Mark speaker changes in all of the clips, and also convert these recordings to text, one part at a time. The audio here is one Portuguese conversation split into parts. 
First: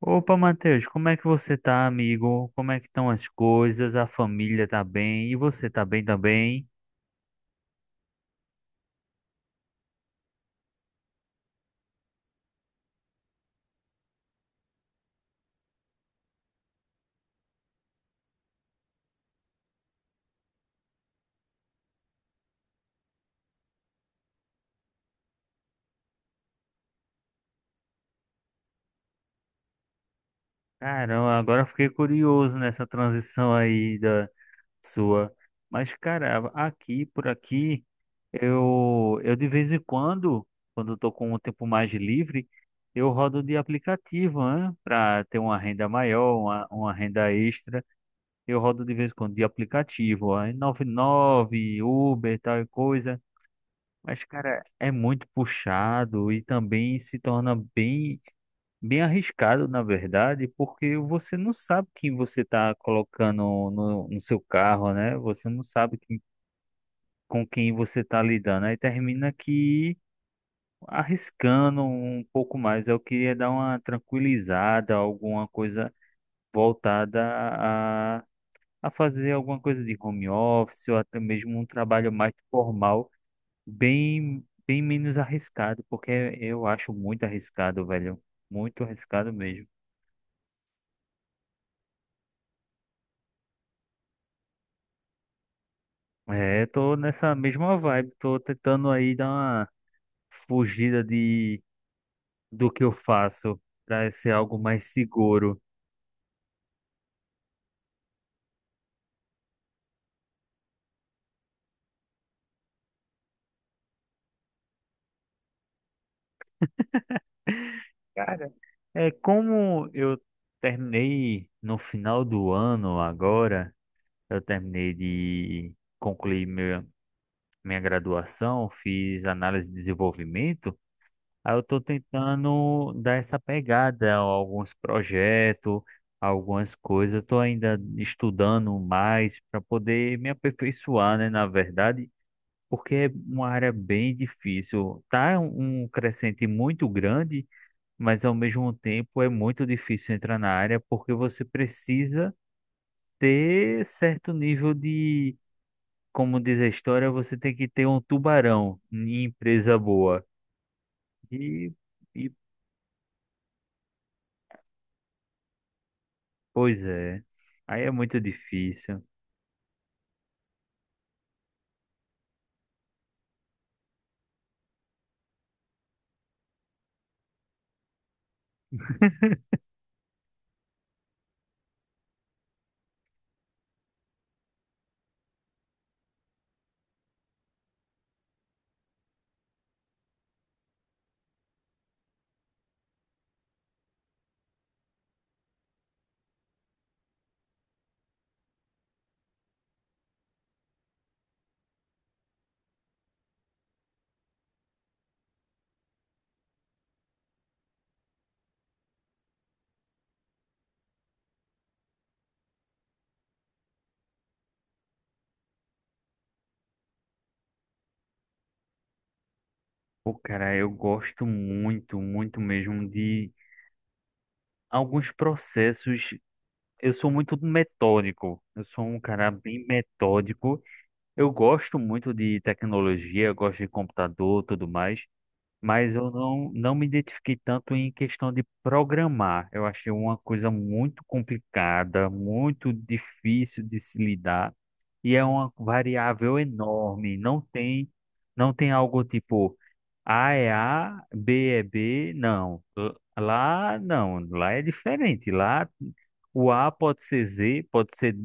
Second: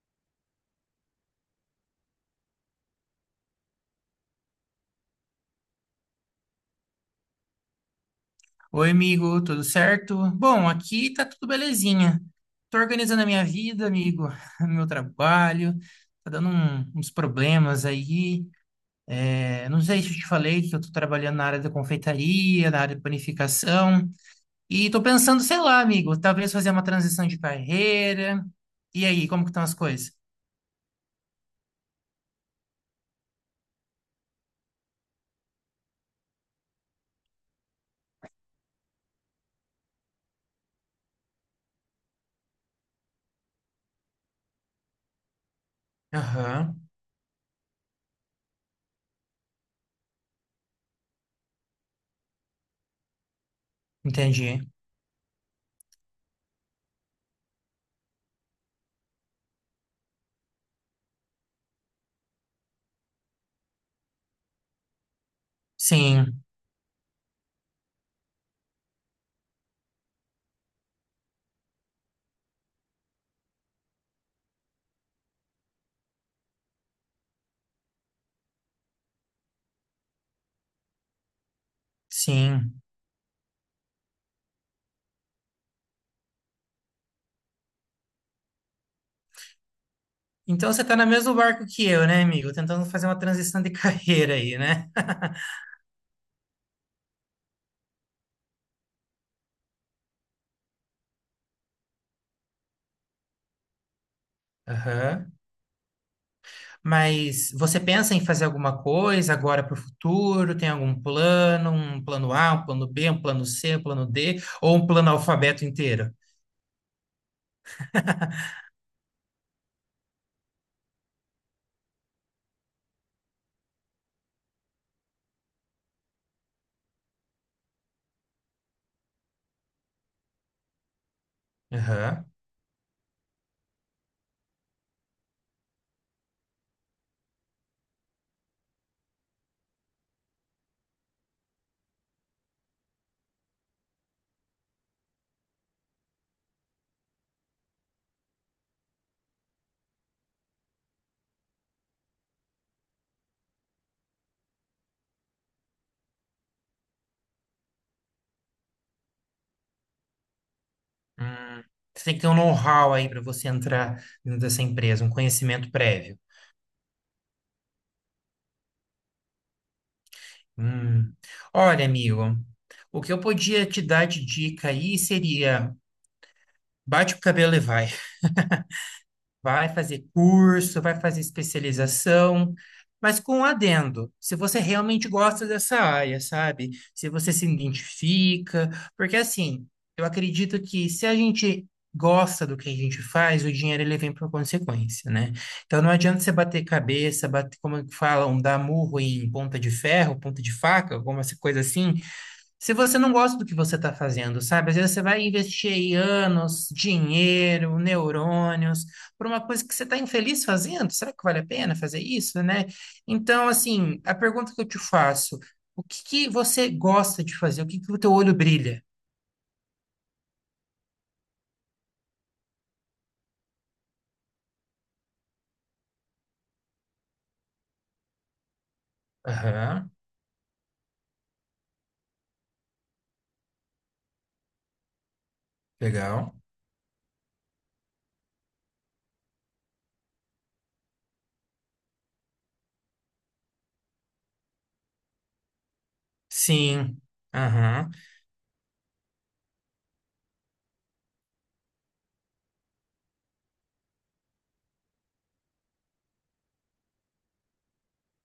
Speaker 1: Opa, Matheus, como é que você tá, amigo? Como é que estão as coisas? A família tá bem? E você tá bem também?
Speaker 2: Oi, amigo, tudo certo? Bom, aqui tá tudo belezinha. Tô organizando a minha vida, amigo, meu trabalho, tá dando uns problemas aí. É, não sei se eu te falei que eu tô trabalhando na área da confeitaria, na área de panificação, e tô pensando, sei lá, amigo, talvez fazer uma transição de carreira. E aí, como que estão as coisas?
Speaker 1: Caramba, agora eu fiquei curioso nessa transição aí da sua. Mas, cara, aqui, por aqui, eu de vez em quando, quando eu tô com um tempo mais livre, eu rodo de aplicativo, né? Para ter uma renda maior, uma,
Speaker 2: Aham,
Speaker 1: uma renda extra. Eu rodo de vez em quando de aplicativo, aí nove, Uber, tal e coisa. Mas,
Speaker 2: entendi.
Speaker 1: cara, é muito puxado e também se torna bem, bem arriscado, na verdade, porque você não sabe quem você está colocando no seu carro, né? Você não sabe
Speaker 2: Sim,
Speaker 1: com quem você está lidando. Aí termina que arriscando um pouco mais. Eu queria dar uma tranquilizada, alguma coisa voltada a, a fazer alguma coisa de home office ou até mesmo um trabalho mais
Speaker 2: sim.
Speaker 1: formal. Bem menos arriscado, porque eu acho muito arriscado, velho. Muito arriscado mesmo.
Speaker 2: Então você tá no mesmo barco que eu, né, amigo? Tentando fazer uma transição de carreira aí, né?
Speaker 1: É, tô nessa mesma vibe, tô tentando aí dar uma fugida de do que eu faço para ser algo mais
Speaker 2: Aham.
Speaker 1: seguro.
Speaker 2: Mas você pensa em fazer alguma coisa agora para o futuro? Tem algum plano? Um plano A, um plano B, um plano C, um plano D? Ou um plano alfabeto inteiro?
Speaker 1: Cara, é como eu terminei no final do ano agora, eu terminei de concluir minha, graduação, fiz análise de desenvolvimento. Aí eu tô
Speaker 2: Aham.
Speaker 1: tentando dar essa pegada a alguns projetos, algumas coisas. Eu tô ainda estudando mais para poder me aperfeiçoar, né, na verdade, porque é uma área bem difícil. Tá um crescente muito grande, mas ao mesmo tempo é muito difícil entrar na área porque você precisa ter certo nível de, como diz a história, você tem que ter um tubarão em empresa boa.
Speaker 2: Hum.
Speaker 1: E
Speaker 2: Você tem que ter
Speaker 1: e
Speaker 2: um know-how aí para você entrar dentro dessa empresa, um conhecimento prévio.
Speaker 1: Pois é, aí é muito difícil.
Speaker 2: Hum. Olha, amigo, o que eu podia te dar de dica aí seria bate o cabelo e vai. Vai fazer curso, vai fazer especialização, mas com um adendo, se você realmente gosta dessa área, sabe? Se você se identifica, porque assim, eu acredito que se a gente gosta do que a gente faz, o dinheiro ele vem por consequência, né? Então não adianta você bater cabeça, bater, como falam, dar murro em ponta de ferro, ponta de faca, alguma coisa assim, se você não gosta do que você está fazendo, sabe? Às vezes você vai investir aí anos, dinheiro, neurônios, por uma coisa que você está infeliz fazendo. Será que vale a pena fazer isso, né? Então, assim, a pergunta que eu te faço, o que que você gosta de fazer? O que que o teu olho brilha?
Speaker 1: Pô, cara, eu gosto muito, muito mesmo de alguns processos. Eu sou muito metódico, eu sou um cara bem
Speaker 2: Aham,
Speaker 1: metódico. Eu gosto muito de tecnologia, eu gosto de computador, tudo mais. Mas eu
Speaker 2: legal.
Speaker 1: não me identifiquei tanto em questão de programar. Eu achei uma coisa muito complicada, muito difícil de se lidar, e é uma variável
Speaker 2: Sim,
Speaker 1: enorme. Não tem,
Speaker 2: aham.
Speaker 1: não tem algo tipo A é A, B é B, não. Lá não, lá é diferente. Lá o A pode ser Z, pode ser,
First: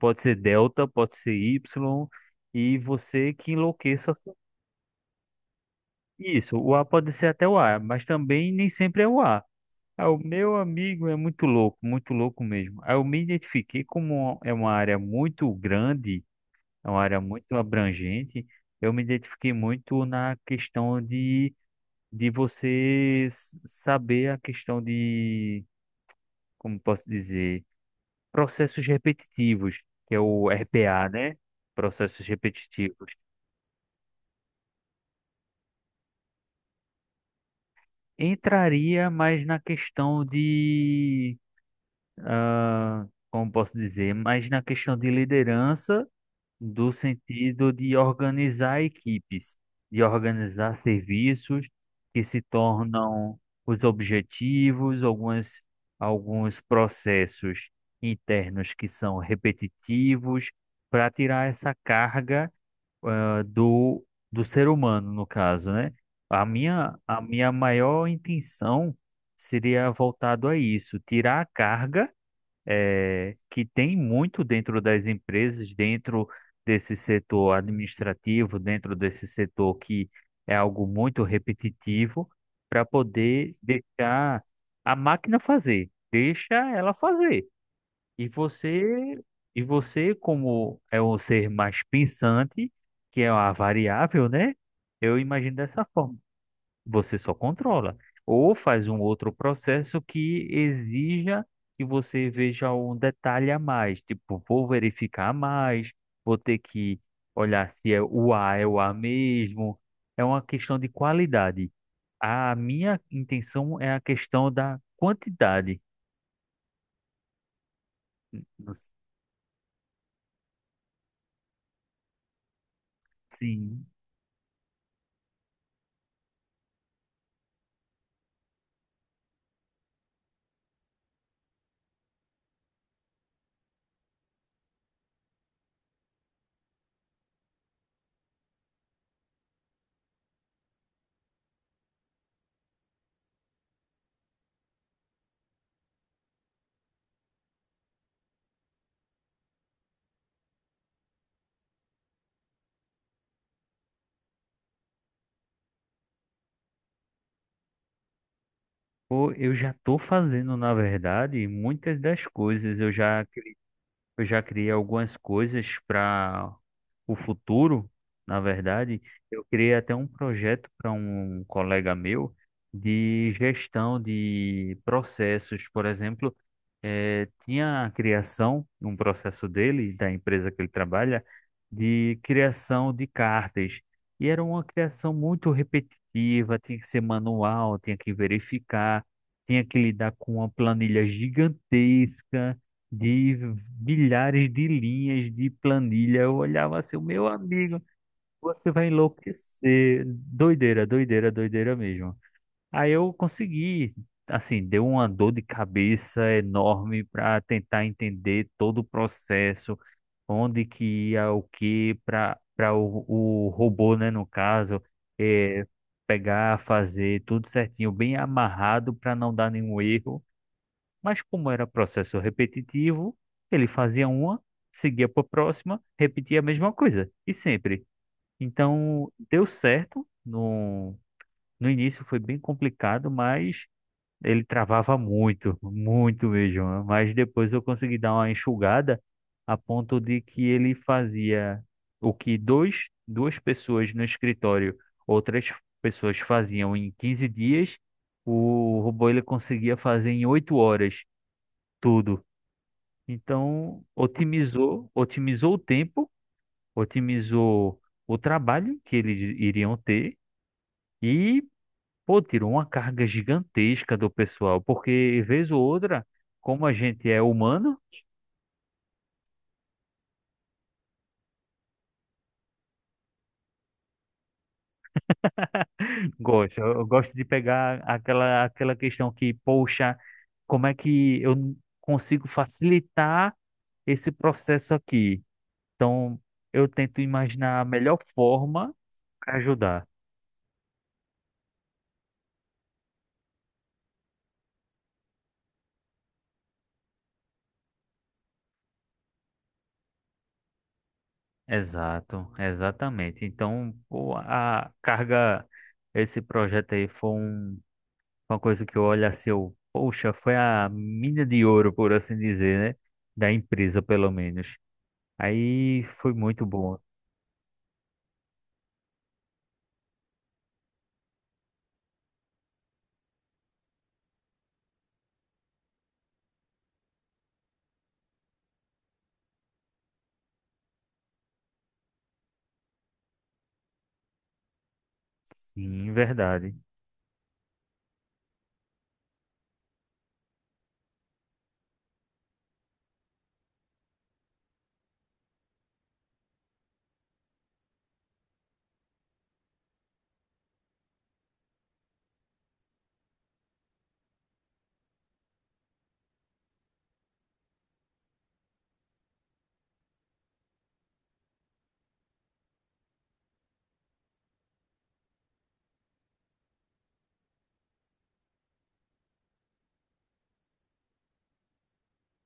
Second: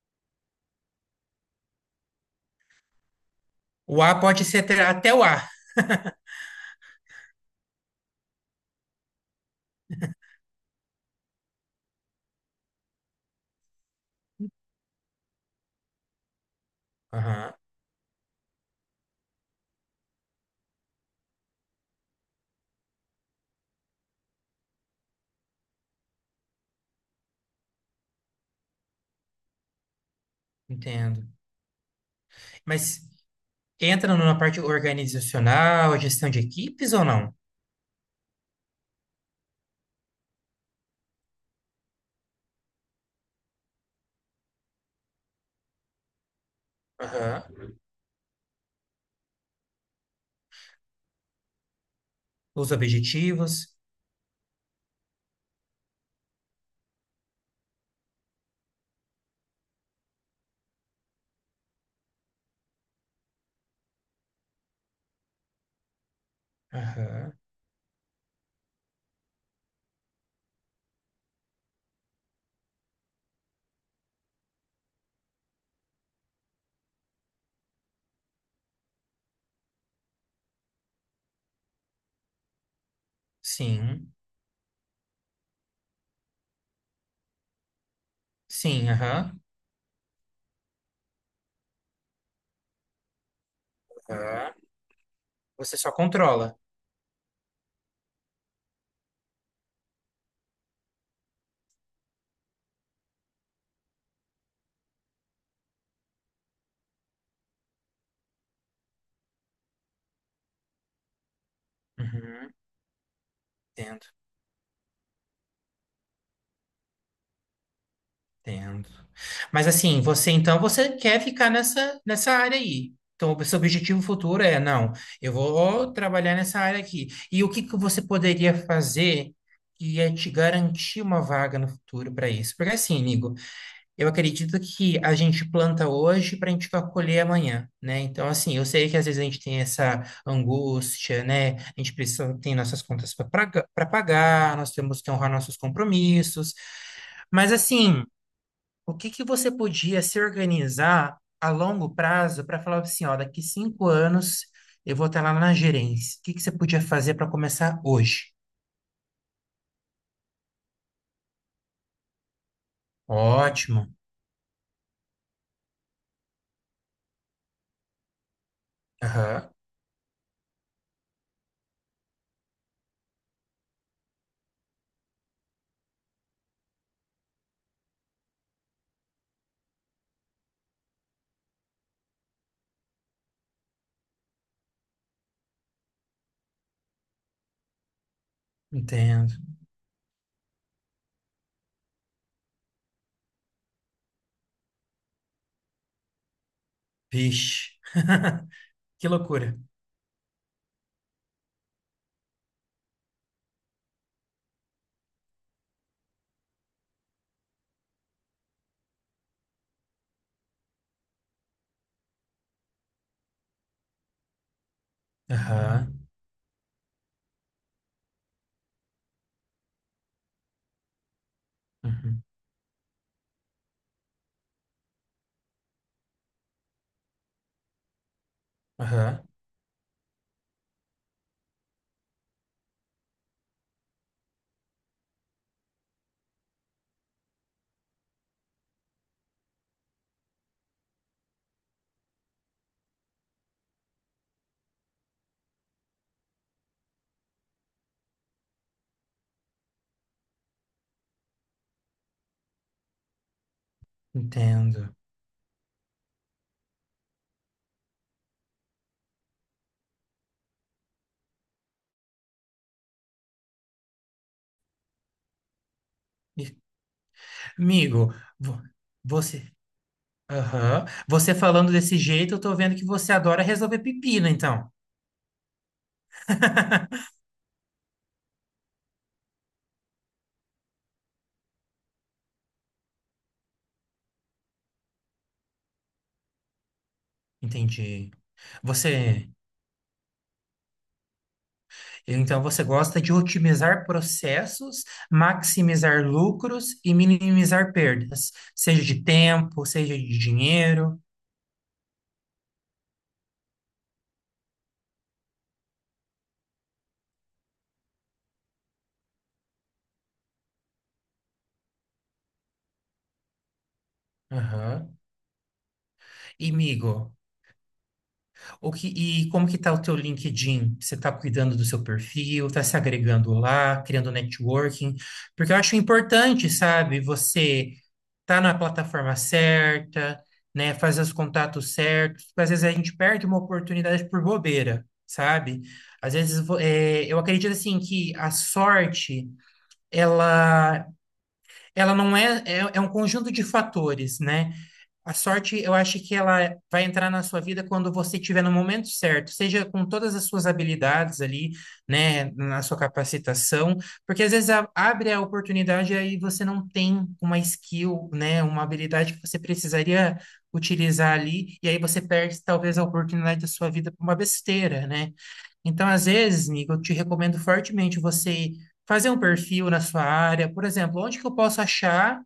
Speaker 1: pode ser delta, pode ser Y, e você que
Speaker 2: O
Speaker 1: enlouqueça
Speaker 2: A pode ser até, até o A.
Speaker 1: isso, o A pode ser até o A, mas também nem sempre é o A. Ah, o meu amigo é muito louco mesmo. Aí eu me identifiquei como é uma área muito grande, é uma área
Speaker 2: Aham,
Speaker 1: muito abrangente. Eu me identifiquei muito na questão de você saber a questão de, como posso dizer, processos repetitivos, que é o RPA,
Speaker 2: entendo.
Speaker 1: né? Processos
Speaker 2: Mas
Speaker 1: repetitivos.
Speaker 2: entra numa parte organizacional, gestão de equipes ou não?
Speaker 1: Entraria mais na questão de como posso dizer, mas na questão de liderança, do
Speaker 2: Aham.
Speaker 1: sentido de organizar equipes, de organizar serviços que se
Speaker 2: Os
Speaker 1: tornam
Speaker 2: objetivos.
Speaker 1: os objetivos, alguns processos internos que são repetitivos, para tirar essa carga, ah, do, do ser humano, no caso, né? A minha, a
Speaker 2: Aham.
Speaker 1: minha maior intenção seria voltado a isso, tirar a carga que tem muito dentro das empresas, dentro desse setor administrativo, dentro desse setor que é algo muito repetitivo, para poder
Speaker 2: Sim.
Speaker 1: deixar a máquina fazer, deixa ela fazer. E
Speaker 2: Sim,
Speaker 1: você,
Speaker 2: aham.
Speaker 1: e você como é um ser mais pensante, que é uma variável,
Speaker 2: Aham.
Speaker 1: né? Eu imagino
Speaker 2: Você
Speaker 1: dessa
Speaker 2: só
Speaker 1: forma.
Speaker 2: controla.
Speaker 1: Você só controla. Ou faz um outro processo que exija que você veja um detalhe a mais. Tipo, vou verificar a mais, vou ter que olhar se é o A é o A mesmo. É uma questão de qualidade.
Speaker 2: Uhum.
Speaker 1: A minha intenção é a
Speaker 2: Entendo,
Speaker 1: questão da quantidade. No-
Speaker 2: entendo. Mas assim, você então você quer ficar nessa área aí. Então, o seu
Speaker 1: Sim.
Speaker 2: objetivo futuro é, não, eu vou trabalhar nessa área aqui. E o que que você poderia fazer que ia te garantir uma vaga no futuro para isso? Porque assim, Nigo, eu acredito que a gente planta hoje para a gente colher amanhã, né? Então, assim, eu sei que às vezes a gente tem essa angústia, né? A gente precisa, tem nossas contas para pagar, nós temos que honrar nossos compromissos. Mas, assim, o que que você podia se organizar a longo prazo para falar assim, ó, daqui 5 anos eu vou estar lá na gerência. O que que você podia fazer para começar hoje?
Speaker 1: Pô, eu já estou fazendo, na verdade, muitas das coisas. Eu já
Speaker 2: Ótimo.
Speaker 1: Eu já criei algumas coisas para o futuro, na verdade. Eu
Speaker 2: Aham,
Speaker 1: criei até um projeto para um colega meu de gestão de processos. Por exemplo, tinha a criação, um processo dele, da empresa que ele trabalha, de criação de cartas. E era uma criação muito repetitiva, tinha que ser manual, tinha que verificar,
Speaker 2: entendo.
Speaker 1: tinha que lidar com uma planilha gigantesca de milhares de linhas de planilha. Eu olhava assim, meu
Speaker 2: Vixe,
Speaker 1: amigo, você vai
Speaker 2: que loucura.
Speaker 1: enlouquecer. Doideira, doideira, doideira mesmo. Aí eu consegui, assim, deu uma dor de cabeça enorme para tentar entender todo o processo, onde que ia o que para o robô, né, no caso, é
Speaker 2: Aham.
Speaker 1: pegar, fazer tudo certinho, bem amarrado para não dar nenhum erro. Mas como era processo
Speaker 2: Uhum.
Speaker 1: repetitivo, ele fazia uma, seguia para a próxima, repetia a mesma coisa, e sempre. Então,
Speaker 2: Aham,
Speaker 1: deu certo. No, no início foi bem complicado, mas ele travava muito, muito mesmo. Mas depois eu consegui dar uma enxugada a ponto de que ele fazia o que duas pessoas no escritório, outras pessoas faziam em 15 dias, o robô ele conseguia fazer em 8 horas tudo. Então, otimizou,
Speaker 2: entendo.
Speaker 1: otimizou o tempo, otimizou o trabalho que eles iriam ter e, pô, tirou uma carga gigantesca do pessoal, porque vez ou outra,
Speaker 2: E,
Speaker 1: como a gente é humano,
Speaker 2: amigo, vo- você, aham, você falando desse jeito, eu tô vendo que você adora resolver pepino, então.
Speaker 1: gosta, eu gosto de pegar aquela questão que, poxa, como é que eu consigo facilitar esse processo aqui? Então, eu tento imaginar a melhor
Speaker 2: Entendi.
Speaker 1: forma
Speaker 2: Você,
Speaker 1: para ajudar.
Speaker 2: então você gosta de otimizar processos, maximizar lucros e minimizar perdas, seja de tempo, seja de dinheiro.
Speaker 1: Exato, exatamente. Então, pô, a carga, esse projeto aí foi uma coisa que eu olho assim, eu, poxa, foi a mina de ouro, por assim dizer, né? Da empresa, pelo menos.
Speaker 2: Aham.
Speaker 1: Aí foi muito
Speaker 2: E,
Speaker 1: bom.
Speaker 2: amigo, o que, e como que tá o teu LinkedIn? Você está cuidando do seu perfil, está se agregando lá, criando networking? Porque eu acho importante, sabe, você tá na plataforma certa, né, faz os contatos certos, porque às vezes a gente perde uma oportunidade por bobeira, sabe?
Speaker 1: Sim,
Speaker 2: Às vezes
Speaker 1: verdade.
Speaker 2: eu acredito assim que a sorte ela ela não é, é é um conjunto de fatores, né? A sorte, eu acho que ela vai entrar na sua vida quando você estiver no momento certo, seja com todas as suas habilidades ali, né, na sua capacitação, porque às vezes abre a oportunidade e aí você não tem uma skill, né, uma habilidade que você precisaria utilizar ali, e aí você perde talvez a oportunidade da sua vida por uma besteira, né? Então, às vezes, Nico, eu te recomendo fortemente você fazer um perfil na sua área, por exemplo, onde que eu posso achar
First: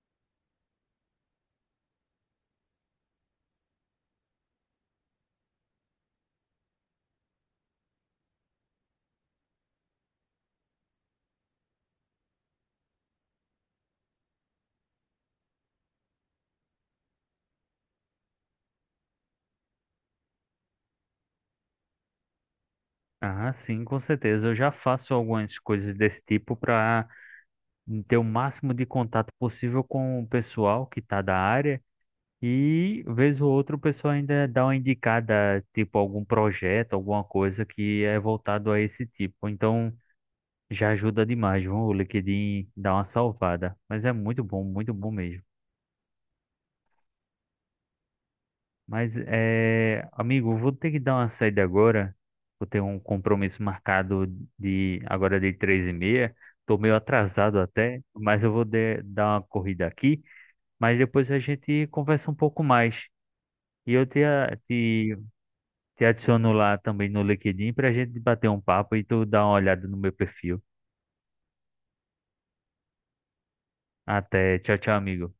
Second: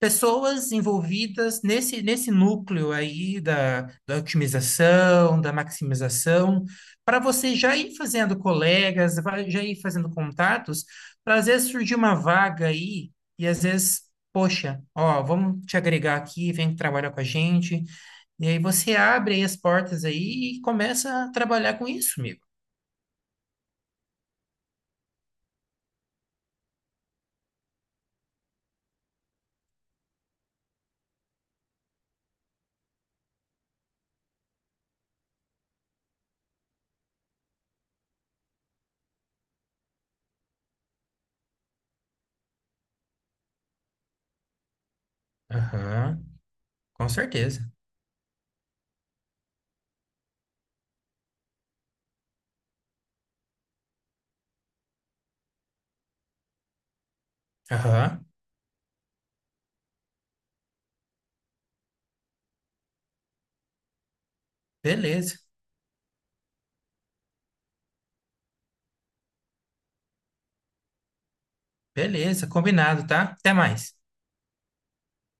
Speaker 2: pessoas envolvidas nesse núcleo aí da otimização, da maximização, para você já ir fazendo colegas, já ir fazendo contatos, para às vezes surgir uma vaga aí, e às vezes, poxa, ó, vamos te agregar aqui, vem trabalhar com a gente, e aí você abre aí as portas aí e começa a trabalhar com isso, amigo.
Speaker 1: Ah, sim, com certeza. Eu já faço algumas coisas desse tipo para ter o máximo de contato possível com o pessoal que está da área. E, vez ou outra, o pessoal ainda dá uma indicada, tipo, algum projeto, alguma coisa que é voltado a esse tipo. Então, já ajuda demais, viu? O LinkedIn dá uma salvada. Mas é muito bom mesmo.
Speaker 2: Aham, com certeza.
Speaker 1: Mas, amigo, vou ter que dar uma saída agora. Vou ter um compromisso marcado de agora de 3:30. Tô meio atrasado até,
Speaker 2: Aham,
Speaker 1: mas eu vou dar uma corrida aqui. Mas depois a gente conversa um pouco mais. E eu te,
Speaker 2: beleza,
Speaker 1: Te adiciono lá também no LinkedIn pra gente bater um papo e tu dá uma olhada no meu perfil.
Speaker 2: beleza, combinado, tá? Até mais.
Speaker 1: Até, tchau, tchau, amigo.